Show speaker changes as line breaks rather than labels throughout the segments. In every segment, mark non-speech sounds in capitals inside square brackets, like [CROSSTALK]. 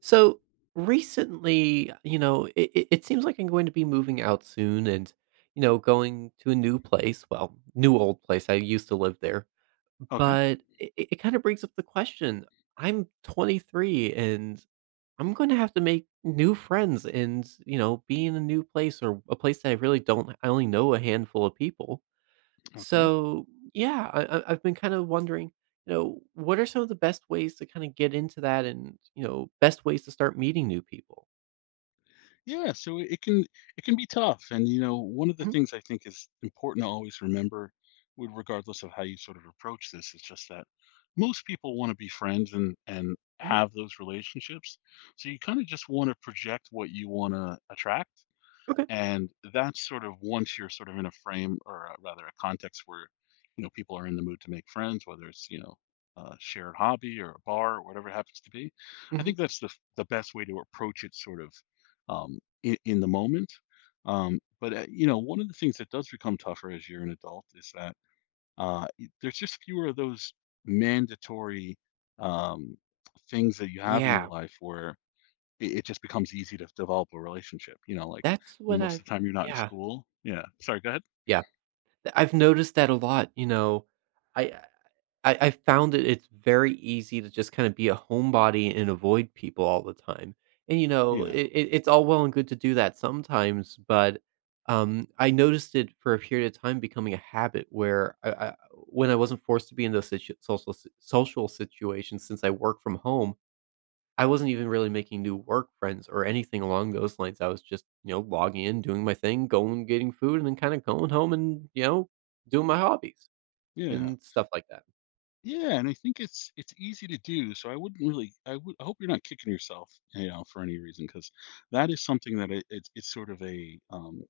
So recently, you know, it seems like I'm going to be moving out soon and, you know, going to a new place. Well, new old place. I used to live there.
Okay.
But it kind of brings up the question. I'm 23 and I'm going to have to make new friends and, you know, be in a new place or a place that I really don't, I only know a handful of people.
Okay.
So yeah, I've been kind of wondering, you know, what are some of the best ways to kind of get into that, and you know, best ways to start meeting new people?
Yeah. So it can be tough, and you know, one of the
Hmm.
things I think is important to always remember, with regardless of how you sort of approach this, is just that most people want to be friends and have those relationships. So you kind of just want to project what you want to attract.
Okay.
And that's sort of once you're sort of in a frame or a, rather a context where, you know, people are in the mood to make friends, whether it's, you know, a shared hobby or a bar or whatever it happens to be. I
Hmm.
think that's the, the best way to approach it sort of in the moment. But you know, one of the things that does become tougher as you're an adult is that there's just fewer of those mandatory um, things that you have in your
Yeah,
life where it just becomes easy to develop a relationship. You know, like
that's what
most
I've.
of the time you're not in
Yeah,
school. Yeah. Sorry, go ahead.
yeah. I've noticed that a lot, you know, I I found that it's very easy to just kinda be a homebody and avoid people all the time, and, you know,
Yeah.
it's all well and good to do that sometimes, but, I noticed it for a period of time becoming a habit where I when I wasn't forced to be in those situ social s social situations since I work from home, I wasn't even really making new work friends or anything along those lines. I was just, you know, logging in, doing my thing, going getting food, and then kind of going home and, you know, doing my hobbies
Yeah.
and stuff like that.
Yeah, and I think it's easy to do. So I wouldn't really. I would. I hope you're not kicking yourself, you know, for any reason, because that is something that it's it's sort of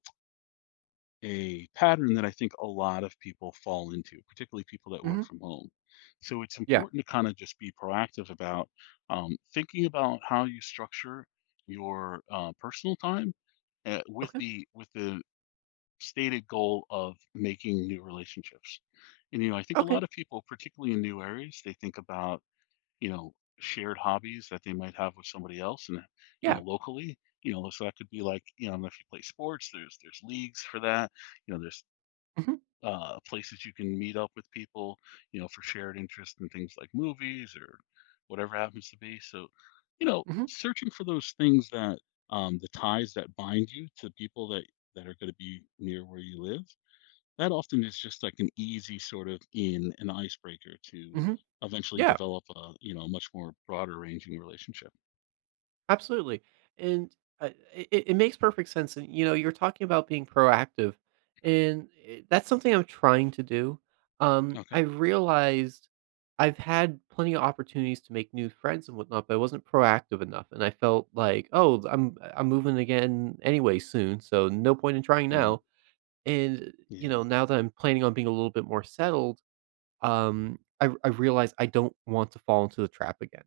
a pattern that I think a lot of people fall into, particularly people that
Hmm.
work from home. So it's
Yeah.
important to kind of just be proactive about thinking about how you structure your personal time
Okay.
with the stated goal of making new relationships. And you know, I think a lot
Okay.
of people, particularly in new areas, they think about you know shared hobbies that they might have with somebody else, and you know
Yeah.
locally, you know, so that could be like you know if you play sports, there's leagues for that, you know there's
Hmm.
places you can meet up with people, you know, for shared interest in things like movies or whatever happens to be. So, you know,
Hmm.
searching for those things that the ties that bind you to people that that are going to be near where you live. That often is just like an easy sort of in an icebreaker to
Hmm.
eventually
Yeah.
develop a you know much more broader ranging relationship.
Absolutely, and, it makes perfect sense, and, you know, you're talking about being proactive, and, that's something I'm trying to do.
Okay.
I realized I've had plenty of opportunities to make new friends and whatnot, but I wasn't proactive enough, and I felt like, "Oh, I'm moving again anyway soon, so no point in trying
Mm,
now." And, you
yeah.
know, now that I'm planning on being a little bit more settled, I realize I don't want to fall into the trap again.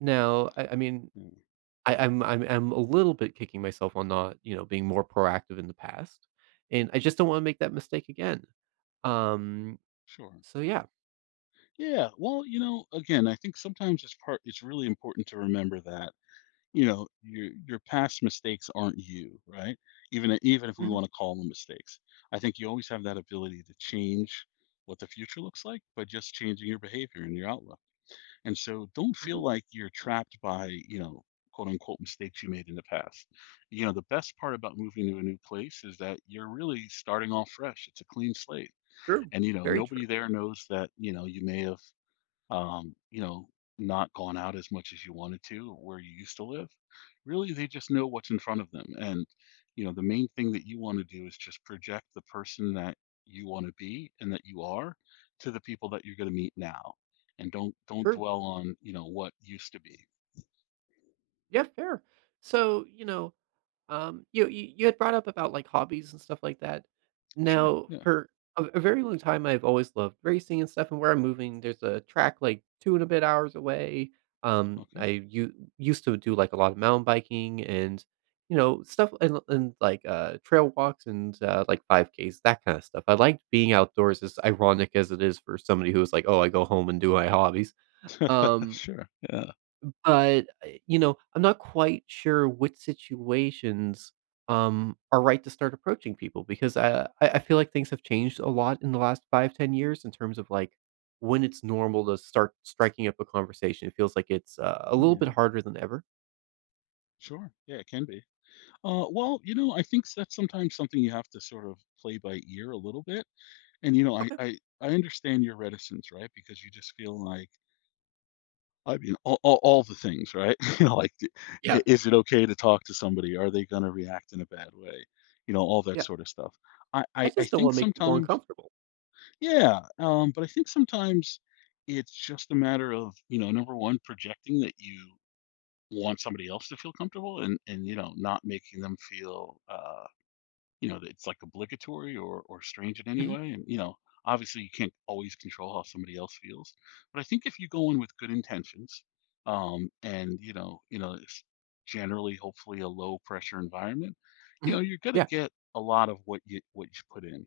Now, I mean
Yeah.
I I'm a little bit kicking myself on not, you know, being more proactive in the past, and I just don't wanna make that mistake again. Um,
Sure.
so yeah.
Yeah. Well, you know, again, I think sometimes it's part. It's really important to remember that you know, your past mistakes aren't you, right? Even if we
Mhm,
want to call them mistakes, I think you always have that ability to change what the future looks like by just changing your behavior and your outlook. And so, don't
mhm,
feel like you're trapped by you know quote unquote mistakes you made in the past. You know, the best part about moving to a new place is that you're really starting off fresh. It's a clean slate,
true.
and you know
Very true.
nobody there knows that you know you may have you know, not gone out as much as you wanted to where you used to live. Really, they just know what's in front of them. And, you know, the main thing that you want to do is just project the person that you want to be and that you are to the people that you're going to meet now. And don't
True.
dwell on, you know, what used to be.
Yeah, fair. So, you know, um, you had brought up about, like, hobbies and stuff like that.
Sure.
Now,
Yeah.
for a very long time, I've always loved racing and stuff, and where I'm moving, there's a track, like, 2 and a bit hours away. I
Okay. [LAUGHS]
u used to do, like, a lot of mountain biking and, you know, stuff and, like, trail walks and, like, 5 Ks, that kinda stuff. I liked being outdoors as ironic as it is for somebody who is like, "Oh, I go home and do my hobbies." Um
Sure. Yeah.
but, I you know, I'm not quite sure which situations, are right to start approaching people because, I feel like things have changed a lot in the last 5 10 years in terms of, like, when it's normal to start striking up a conversation. It feels like it's, a little bit
Yeah.
harder than ever.
Sure. Yeah, it can be. Well, you know, I think that's sometimes something you have to sort of play by ear a little bit. And, you know, I
Okay.
I I understand your reticence, right? Because you just feel like I mean, all the things, right? [LAUGHS] You know, like, d
Yeah,
I is it okay to talk to somebody? Are they gonna react in a bad way? You know, all that
yeah.
sort of stuff. I
I
I I
just don't
think
wanna make people
sometimes
uncomfortable.
yeah, but I think sometimes it's just a matter of, you know, number 1, projecting that you want somebody else to feel comfortable and, you know, not making them feel, you know, it's like obligatory or strange in any
Mhm,
way. And you know, obviously you can't always control how somebody else feels, but I think if you go in with good intentions, and you know, it's generally hopefully a low pressure environment, you
mhm.
know, you're gonna
Yeah,
get a lot of what you put in.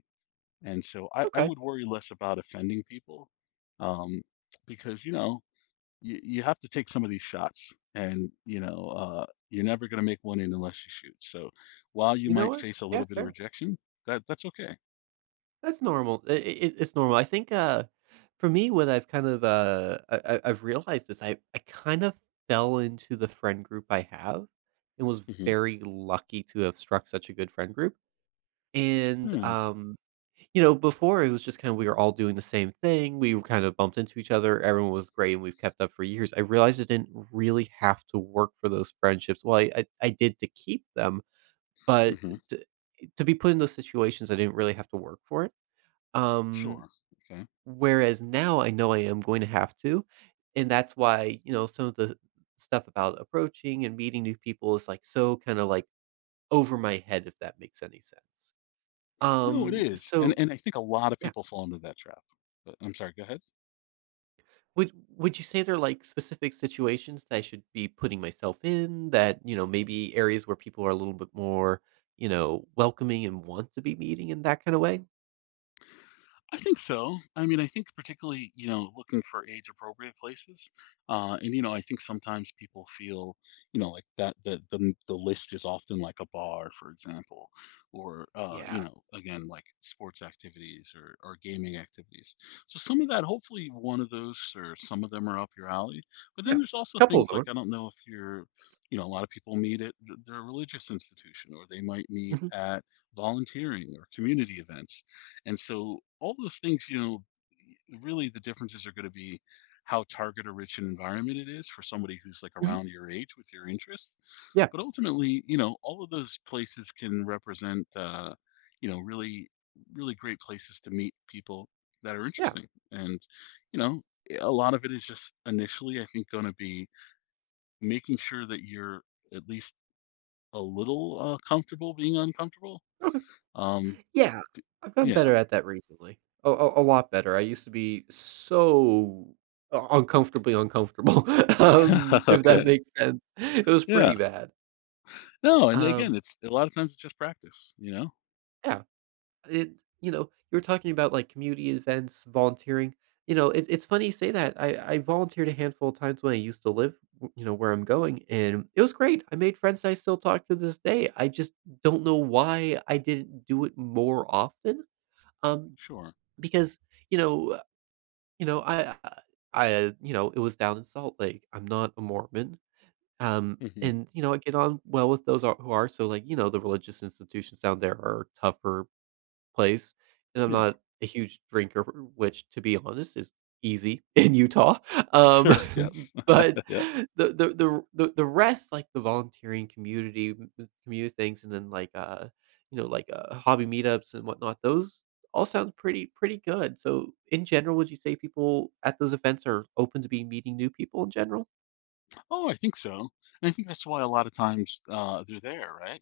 And so I
okay.
would worry less about offending people, um, because you know you have to take some of these shots, and you know you're never going to make one in unless you shoot, so while you
You know
might
what?
face a
Yeah,
little bit of
fair.
rejection, that's okay.
That's normal. I it's normal. I think, for me, what I've kind of, I've realized is I kind of fell into the friend group I have and was
Hmm.
very lucky to have struck such a good friend group, and,
Yeah.
you know, before it was just kinda we were all doing the same thing, we kind of bumped into each other, everyone was great, and we've kept up for years. I realized I didn't really have to work for those friendships. Well, I did to keep them, but
Hmm.
t to be put in those situations, I didn't really have to work for it. Um,
Sure. Okay.
whereas now I know I am going to have to, and that's why, you know, some of the stuff about approaching and meeting new people is, like, so kinda, like, over my head, if that makes any sense.
No, it is, and
So
and I think a lot of
yeah.
people fall into that trap, but, I'm sorry, go ahead.
Would you say there are, like, specific situations that I should be putting myself in that, you know, maybe areas where people are a little bit more, you know, welcoming and want to be meeting in that kinda way?
I think so. I mean, I think particularly, you know, looking for age appropriate places. And you know, I think sometimes people feel, you know, like that the list is often like a bar, for example, or you
Yeah.
know, again, like sports activities or gaming activities. So some of that, hopefully one of those or some of them are up your alley. But then
Yeah.
there's also
Couple of
things
them
like
are.
I don't know if you're you know, a lot of people meet at their religious institution, or they might meet
Mhm.
at volunteering or community events, and so all those things, you know, really the differences are going to be how target or rich an environment it is for somebody who's like
Mhm.
around your age with your interests.
Yeah.
But ultimately, you know, all of those places can represent, you know, really great places to meet people that are
Yeah.
interesting. And, you know, a lot of it is just initially, I think, going to be making sure that you're at least a little comfortable being uncomfortable.
Okay.
Um,
Yeah, I've gotten
yeah.
better at that recently. A lot better. I used to be so u uncomfortably uncomfortable, [LAUGHS]
[LAUGHS]
if that
Okay.
makes sense. It was pretty
Yeah.
bad.
No, and again,
Um,
it's a lot of times it's just practice, you know?
yeah, it you know, you were talking about, like, community events, volunteering. You know, it's funny you say that. I volunteered a handful of times when I used to live, w you know, where I'm going, and it was great. I made friends that I still talk to this day. I just don't know why I didn't do it more often, um,
Sure.
because, you know, you know, I you know, it was down in Salt Lake. I'm not a Mormon,
Mhm.
and, you know, I get on well with those are who are, so, like, you know, the religious institutions down there are tougher place, and I'm
Yeah. [LAUGHS]
not a huge drinker, which, to be honest, is easy [LAUGHS] in Utah. Um,
Sure, yes.
[LAUGHS] but
[LAUGHS] Yeah.
the rest, like the volunteering community m m community things, and then, like, you know, like, hobby meetups and whatnot, those all sound pretty good. So, in general, would you say people at those events are open to be meeting new people in general?
Oh, I think so. And I think that's why a lot of times they're there, right?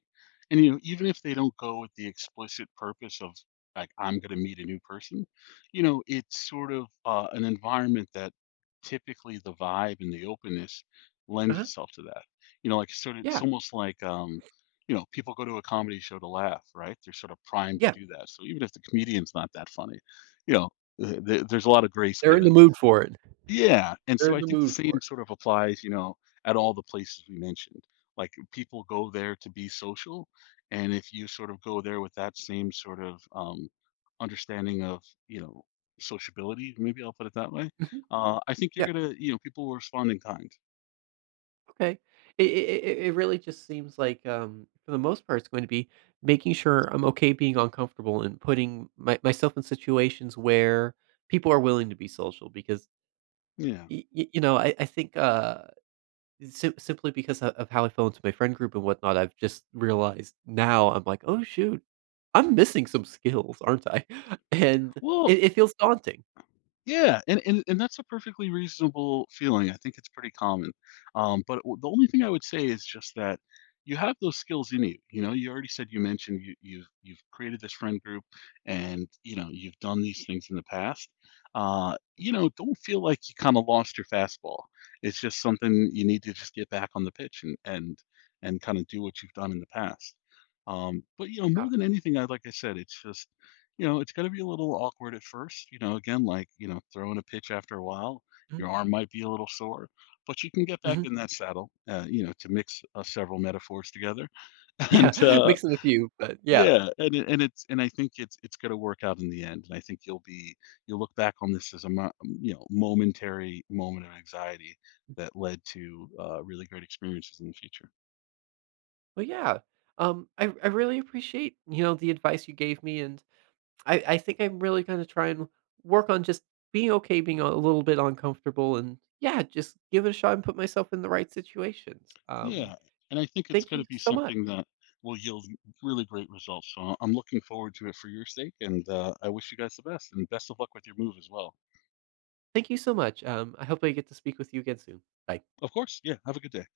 And you know, even if they don't go with the explicit purpose of like I'm going to meet a new person, you know, it's sort of an environment that typically the vibe and the openness lends
Uh-huh.
itself to that. You know, like sort of
Yeah.
it's almost like you know, people go to a comedy show to laugh, right? They're sort of primed to
Yeah.
do that. So even if the comedian's not that funny, you know, there's a lot of grace
They're in the
given.
mood for it.
Yeah, and
They're
so
in
I
the
think the
mood for
same
it.
sort of applies, you know, at all the places we mentioned. Like people go there to be social, and if you sort of go there with that same sort of understanding of, you know, sociability, maybe I'll put it that way.
Mhm.
I think you're
Yeah.
gonna, you know, people will respond in kind.
Okay. It really just seems like, for the most part, it's going to be making sure I'm okay being uncomfortable and putting my myself in situations where people are willing to be social because
Yeah.
y y you know, I think, simply because of how I fell into my friend group and whatnot, I've just realized now I'm like, "Oh, shoot. I'm missing some skills, aren't I?" [LAUGHS] And
Well,
it feels daunting.
yeah, and that's a perfectly reasonable feeling, I think it's pretty common, but w the only thing I would say is just that you have those skills in you, you know, you already said you mentioned you've created this friend group, and, you know, you've done these things in the past, you know, don't feel like you kinda lost your fastball, it's just something you need to just get back on the pitch and kinda do what you've done in the past, but, you know,
Yeah.
more than anything, I like I said, it's just you know, it's going to be a little awkward at first. You know, again, like, you know, throwing a pitch after a while,
Mhm.
your arm might be a little sore, but you can get back
Mhm.
in that saddle, you know, to mix several metaphors together. [LAUGHS] And
Yeah. [LAUGHS] Mixing a few, but yeah.
yeah, and it's and I think it's going to work out in the end. And I think you'll look back on this as a you know, momentary moment of anxiety that led to really great experiences in the future.
Well, yeah. I really appreciate, you know, the advice you gave me, and I think I'm really gonna try and work on just being okay, being a little bit uncomfortable, and yeah, just give it a shot and put myself in the right situations.
Yeah, and I think it's
Thank
going
you
to be
so much.
something that will yield really great results. So I'm looking forward to it for your sake, and I wish you guys the best and best of luck with your move as well.
Thank you so much. I hope I get to speak with you again soon. Bye.
Of course, yeah, have a good day.